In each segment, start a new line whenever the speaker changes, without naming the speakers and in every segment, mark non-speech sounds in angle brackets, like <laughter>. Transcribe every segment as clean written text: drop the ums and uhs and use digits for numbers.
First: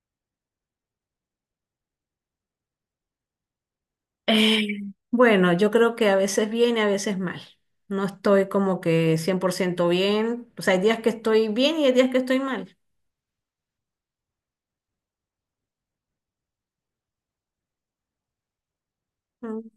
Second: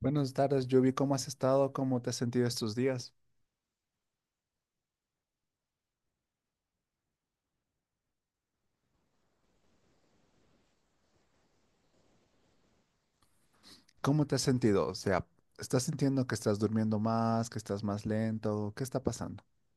Buenas tardes, Yubi. ¿Cómo has estado? ¿Cómo te has sentido estos días?
Eh, bueno, yo creo que a veces bien y a veces mal. No estoy como que 100% bien. O sea, hay días que estoy bien y hay días que estoy mal.
¿Cómo te has sentido? O sea, ¿estás sintiendo que estás durmiendo más, que estás más lento? ¿Qué está pasando?
Mm,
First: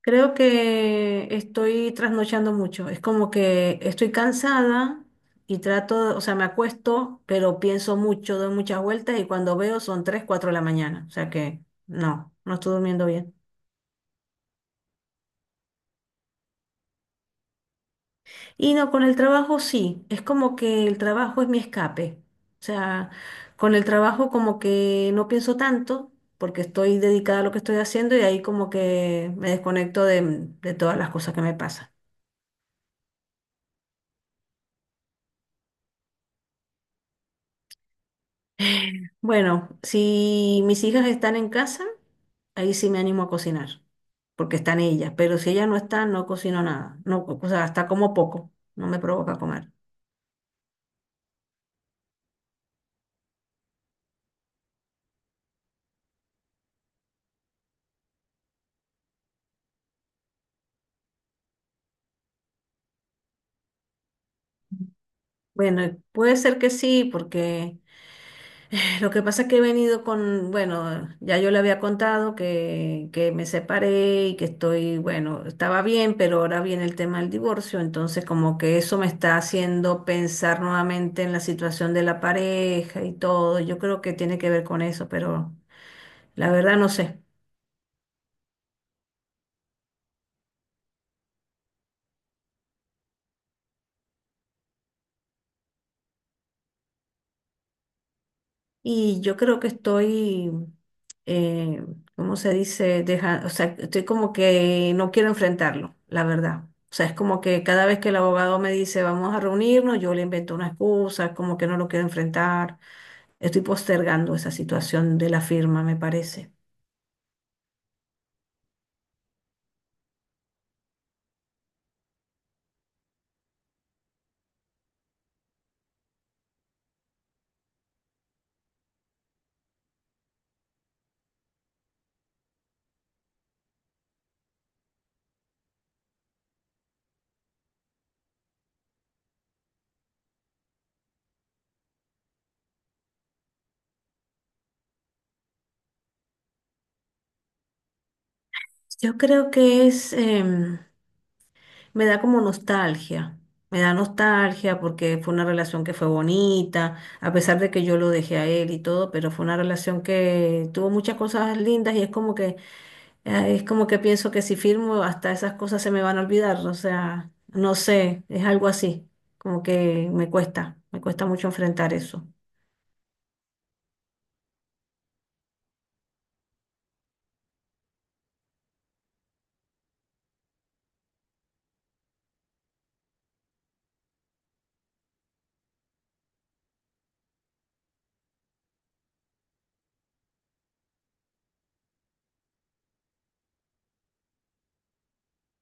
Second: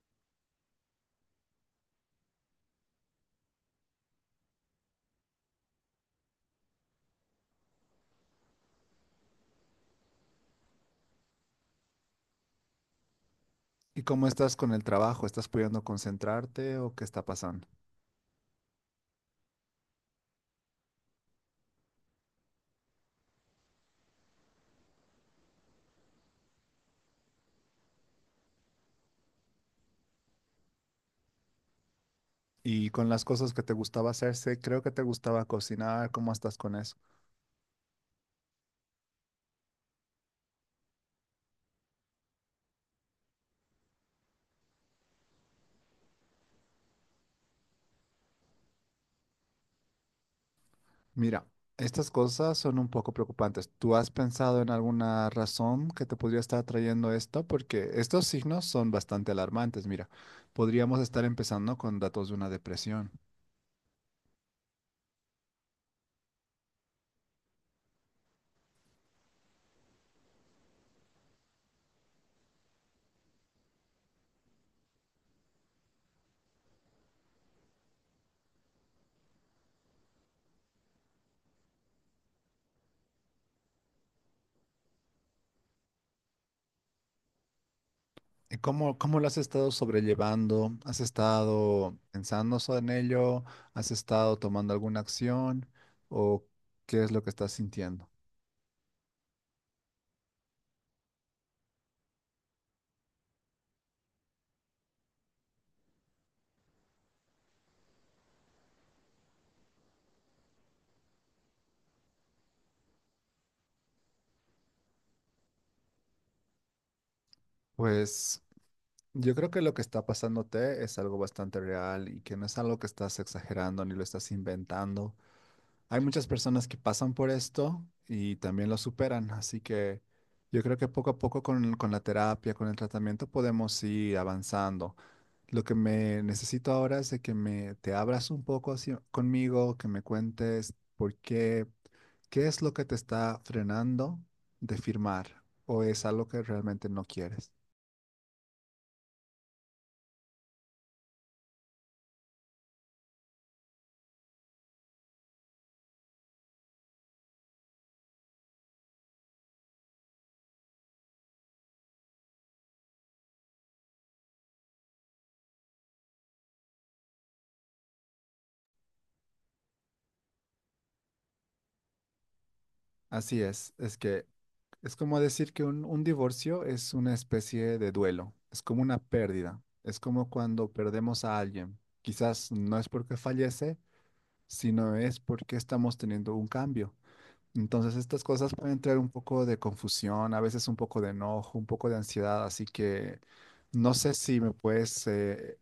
Creo que estoy trasnochando mucho. Es como que estoy cansada y trato, o sea, me acuesto, pero pienso mucho, doy muchas vueltas y cuando veo son 3, 4 de la mañana. O sea que no, no estoy durmiendo bien.
¿Y cómo estás con el trabajo? ¿Estás pudiendo concentrarte o qué está pasando?
Y no, con el trabajo sí, es como que el trabajo es mi escape. O sea, con el trabajo como que no pienso tanto porque estoy dedicada a lo que estoy haciendo y ahí como que me desconecto de todas las cosas que me pasan.
Y con las cosas que te gustaba hacerse, creo que te gustaba cocinar, ¿cómo estás con eso?
<laughs> Bueno, si mis hijas están en casa, ahí sí me animo a cocinar, porque están ellas, pero si ellas no están, no cocino nada. No, o sea, hasta como poco, no me provoca comer.
Mira, estas cosas son un poco preocupantes. ¿Tú has pensado en alguna razón que te podría estar trayendo esto? Porque estos signos son bastante alarmantes. Mira, podríamos estar empezando con datos de una depresión.
Bueno, puede ser que sí, porque… lo que pasa es que he venido con, bueno, ya yo le había contado que me separé y que estoy, bueno, estaba bien, pero ahora viene el tema del divorcio, entonces como que eso me está haciendo pensar nuevamente en la situación de la pareja y todo. Yo creo que tiene que ver con eso, pero la verdad no sé.
¿Y cómo lo has estado sobrellevando? ¿Has estado pensando en ello? ¿Has estado tomando alguna acción? ¿O qué es lo que estás sintiendo?
Y yo creo que estoy, eh, ¿cómo se dice? Deja, o sea, estoy como que no quiero enfrentarlo, la verdad. O sea, es como que cada vez que el abogado me dice vamos a reunirnos, yo le invento una excusa, como que no lo quiero enfrentar. Estoy postergando esa situación de la firma, me parece.
Pues yo creo que lo que está pasándote es algo bastante real y que no es algo que estás exagerando ni lo estás inventando. Hay muchas personas que pasan por esto y también lo superan, así que yo creo que poco a poco con la terapia, con el tratamiento podemos ir avanzando. Lo que me necesito ahora es de que me te abras un poco así conmigo, que me cuentes por qué, qué es lo que te está frenando de firmar o es algo que realmente no quieres.
Yo creo que es, me da como nostalgia, me da nostalgia porque fue una relación que fue bonita, a pesar de que yo lo dejé a él y todo, pero fue una relación que tuvo muchas cosas lindas y es como que pienso que si firmo hasta esas cosas se me van a olvidar, o sea, no sé, es algo así, como que me cuesta mucho enfrentar eso.
Así es que es como decir que un divorcio es una especie de duelo, es como una pérdida, es como cuando perdemos a alguien. Quizás no es porque fallece, sino es porque estamos teniendo un cambio. Entonces estas cosas pueden traer un poco de confusión, a veces un poco de enojo, un poco de ansiedad, así que no sé si me puedes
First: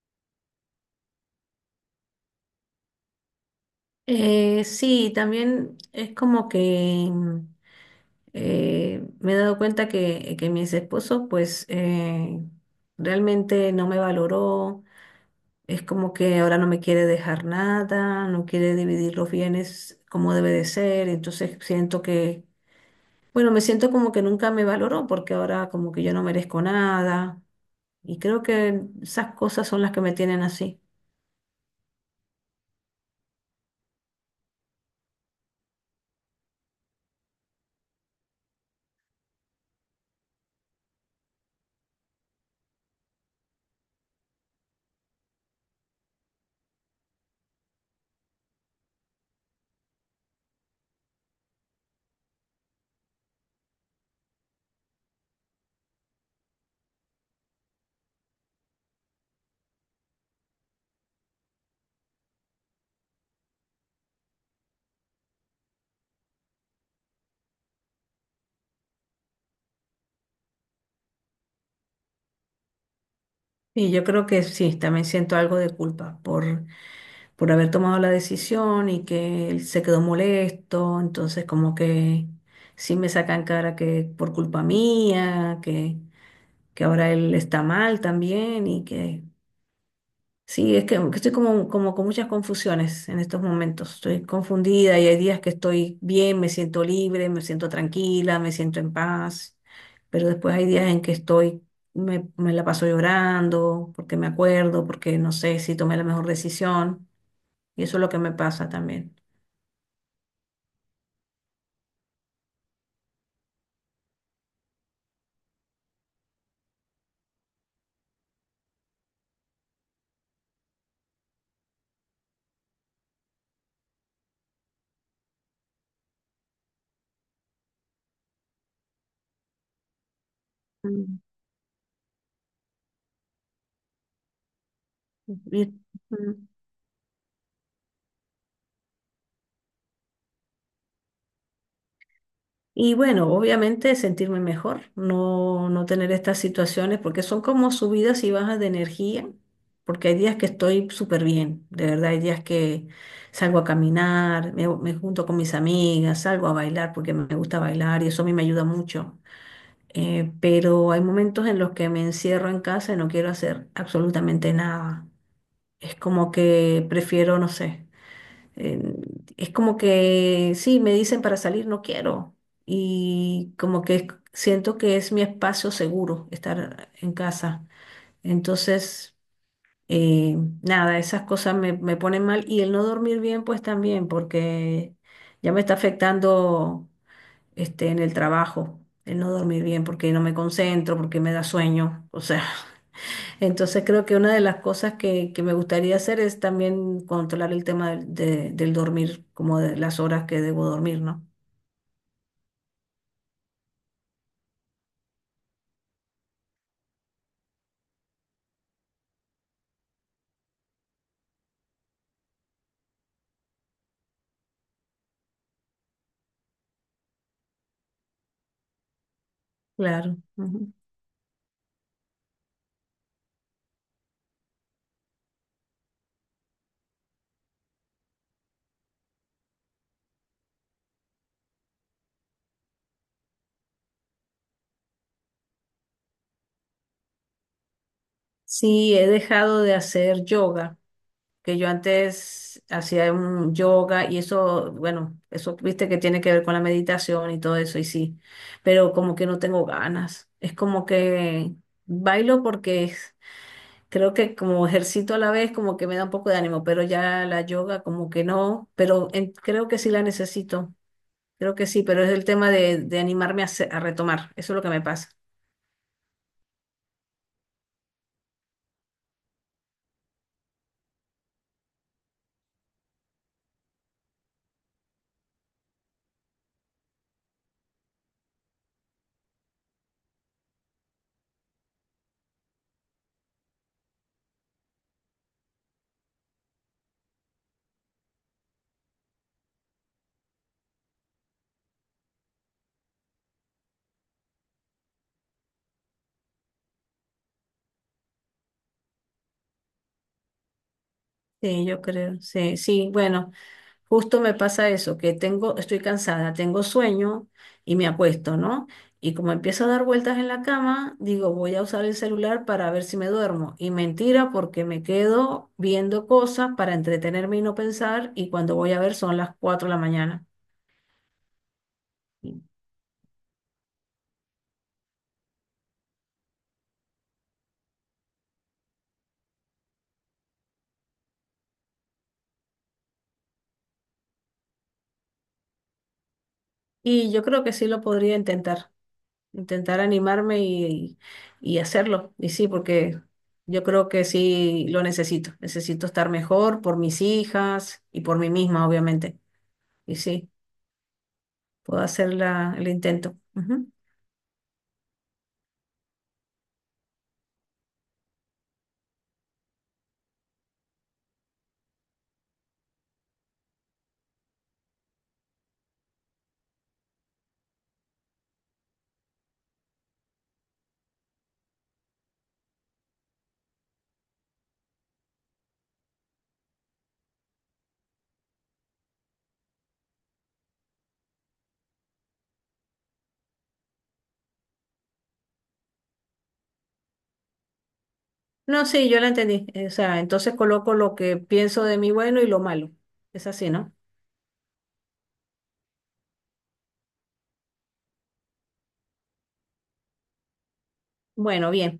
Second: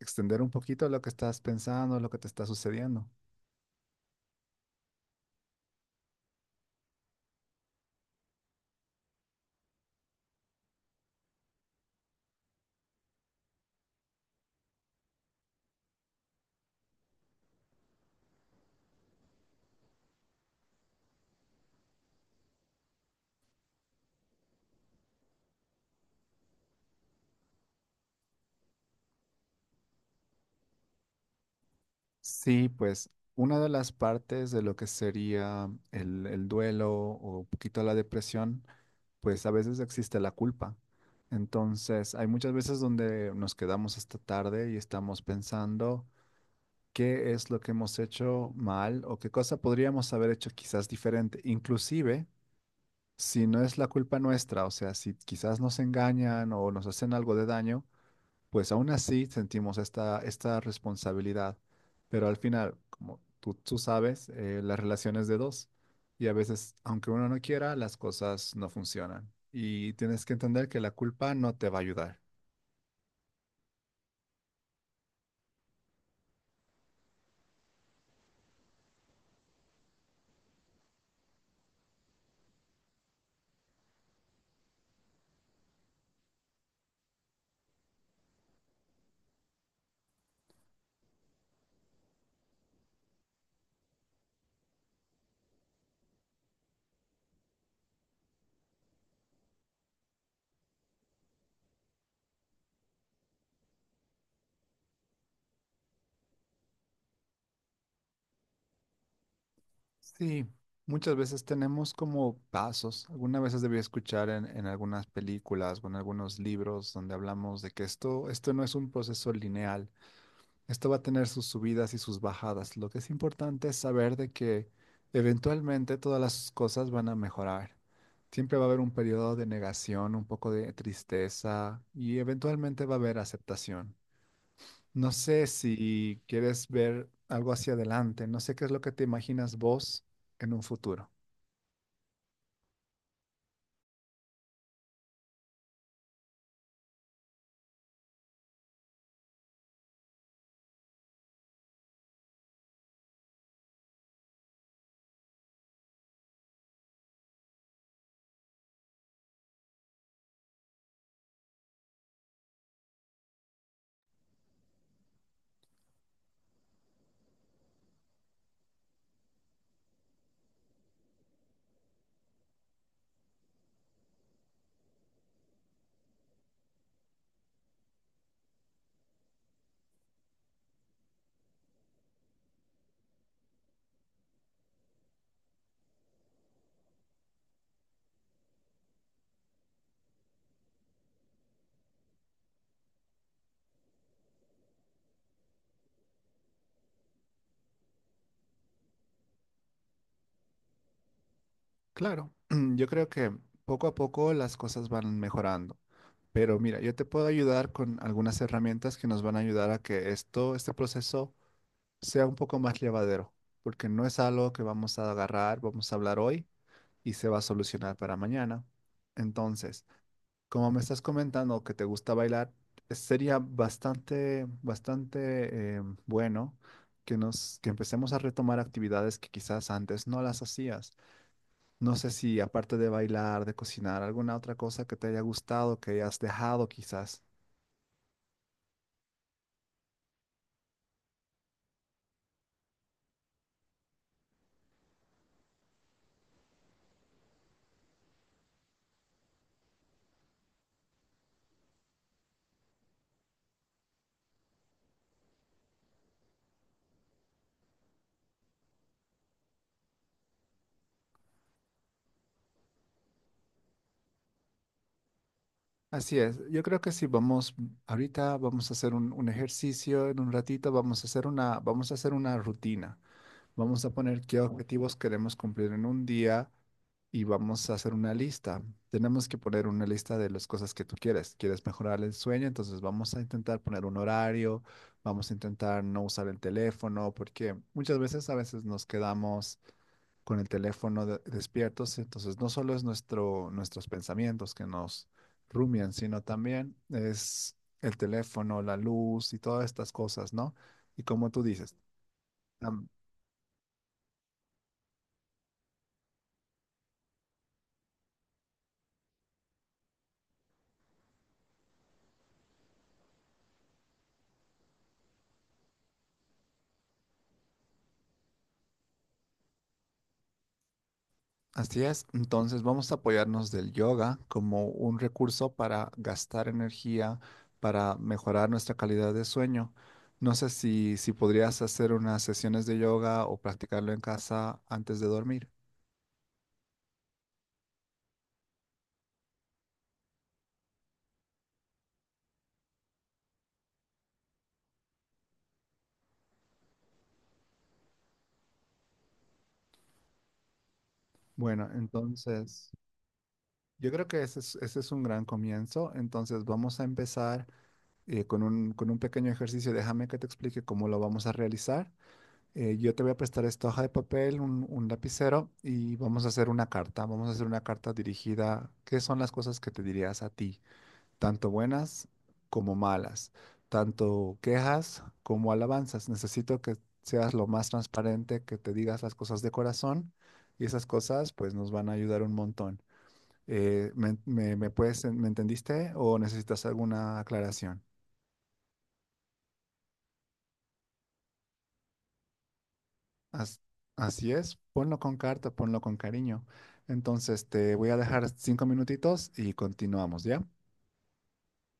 extender un poquito lo que estás pensando, lo que te está sucediendo.
Sí, también es como que me he dado cuenta que mi ex esposo, pues, realmente no me valoró. Es como que ahora no me quiere dejar nada, no quiere dividir los bienes como debe de ser. Entonces siento que, bueno, me siento como que nunca me valoró porque ahora como que yo no merezco nada. Y creo que esas cosas son las que me tienen así.
Sí, pues una de las partes de lo que sería el duelo o un poquito la depresión, pues a veces existe la culpa. Entonces hay muchas veces donde nos quedamos hasta tarde y estamos pensando qué es lo que hemos hecho mal o qué cosa podríamos haber hecho quizás diferente, inclusive si no es la culpa nuestra, o sea, si quizás nos engañan o nos hacen algo de daño, pues aún así sentimos esta responsabilidad. Pero al final, como tú sabes, las relaciones de dos y a veces, aunque uno no quiera, las cosas no funcionan. Y tienes que entender que la culpa no te va a ayudar.
Y yo creo que sí, también siento algo de culpa por haber tomado la decisión y que él se quedó molesto, entonces como que sí me sacan cara que por culpa mía, que ahora él está mal también y que… sí, es que estoy como, como con muchas confusiones en estos momentos. Estoy confundida y hay días que estoy bien, me siento libre, me siento tranquila, me siento en paz, pero después hay días en que estoy, me la paso llorando porque me acuerdo, porque no sé si tomé la mejor decisión y eso es lo que me pasa también.
Sí, muchas veces tenemos como pasos. Algunas veces debí escuchar en algunas películas o en algunos libros donde hablamos de que esto no es un proceso lineal. Esto va a tener sus subidas y sus bajadas. Lo que es importante es saber de que eventualmente todas las cosas van a mejorar. Siempre va a haber un periodo de negación, un poco de
Mm.
tristeza y eventualmente va a haber aceptación. No sé
Y-
si
Mm.
quieres ver algo hacia adelante. No sé qué es lo que te imaginas vos en un futuro.
Y bueno, obviamente sentirme mejor, no, no tener estas situaciones, porque son como subidas y bajas de energía, porque hay días que estoy súper bien, de verdad, hay días que salgo a caminar, me junto con mis amigas, salgo a bailar porque me gusta bailar y eso a mí me ayuda mucho. Pero hay momentos en los que me encierro en casa y no quiero hacer absolutamente nada. Es como que prefiero, no sé. Eh, es como que, sí, me dicen para salir, no quiero. Y como que siento que es mi espacio seguro estar en casa. Entonces, eh, nada, esas cosas me, me ponen mal. Y el no dormir bien, pues también, porque ya me está afectando este, en el trabajo, el no dormir bien, porque no me concentro, porque me da sueño. O sea. <laughs> Entonces creo que una de las cosas que me gustaría hacer es también controlar el tema del dormir, como de las horas que debo dormir, ¿no?
Claro, <clears throat> yo creo que poco a poco las cosas van mejorando. Pero mira, yo te puedo ayudar con algunas herramientas que nos van a ayudar a que esto, este proceso sea un poco más llevadero, porque no es algo que vamos a agarrar, vamos a hablar hoy y se va a solucionar para mañana. Entonces,
Claro,
como
ujú.
me estás comentando que te gusta bailar, sería bastante, bastante bueno que nos, que empecemos a retomar actividades que quizás antes no las hacías. No sé si aparte de bailar, de cocinar, alguna otra cosa que te haya gustado, que hayas dejado quizás.
Sí, he dejado de hacer yoga, que yo antes hacía un yoga y eso, bueno, eso viste que tiene que ver con la meditación y todo eso, y sí, pero como que no tengo ganas. Es como que bailo porque creo que como ejercito a la vez como que me da un poco de ánimo, pero ya la yoga como que no, pero creo que sí la necesito, creo que sí, pero es el tema de animarme a, hacer- a retomar, eso es lo que me pasa.
Así es, yo creo que sí, vamos, ahorita vamos a hacer un ejercicio, en un ratito vamos a hacer una, vamos a hacer una rutina. Vamos a poner qué objetivos queremos cumplir en un día y vamos a hacer una lista. Tenemos que poner una lista de las cosas que tú quieres. ¿Quieres mejorar el sueño? Entonces vamos a intentar poner un horario, vamos a intentar no usar el teléfono, porque muchas veces a veces nos quedamos con el teléfono despiertos. Entonces, no solo es nuestros pensamientos que nos rumian, sino también es el teléfono, la luz y todas estas cosas, ¿no? Y como tú
Sí,
dices,
yo creo, sí,
am-
sí, bueno, justo me pasa eso, que tengo, estoy cansada, tengo sueño y me acuesto, ¿no? Y como empiezo a dar vueltas en la cama, digo, voy a usar el celular para ver si me duermo. Y mentira, porque me quedo viendo cosas para entretenerme y no pensar, y cuando voy a ver son las 4 de la mañana.
así es. Entonces, vamos a apoyarnos del yoga como un recurso para gastar energía, para mejorar nuestra calidad de sueño. No sé si podrías hacer unas sesiones de yoga o practicarlo en casa antes de dormir.
Y yo creo que sí lo podría intentar, intentar animarme y hacerlo. Y sí, porque yo creo que sí lo necesito. Necesito estar mejor por mis hijas y por mí misma, obviamente. Y sí,
Bueno,
puedo hacer la, el
entonces...
intento. Ujú.
Yo creo que ese es un gran comienzo. Entonces vamos a empezar con un pequeño ejercicio. Déjame que te explique cómo lo vamos a realizar. Yo te voy a prestar esta hoja de papel, un lapicero y vamos a hacer una carta. Vamos a hacer una carta dirigida. ¿Qué son las cosas que te dirías a ti? Tanto buenas como malas. Tanto quejas como alabanzas. Necesito que seas lo más transparente, que te digas las cosas de corazón y esas cosas pues nos van a ayudar un montón. ¿Me puedes, me entendiste o necesitas alguna aclaración?
No, sí, yo la entendí. O sea, entonces coloco lo que pienso de mí bueno y lo malo. Es así,
As-
¿no?
Así es, ponlo con carta, ponlo con cariño. Entonces te voy a dejar 5 minutitos y continuamos, ¿ya?
Bueno, bien.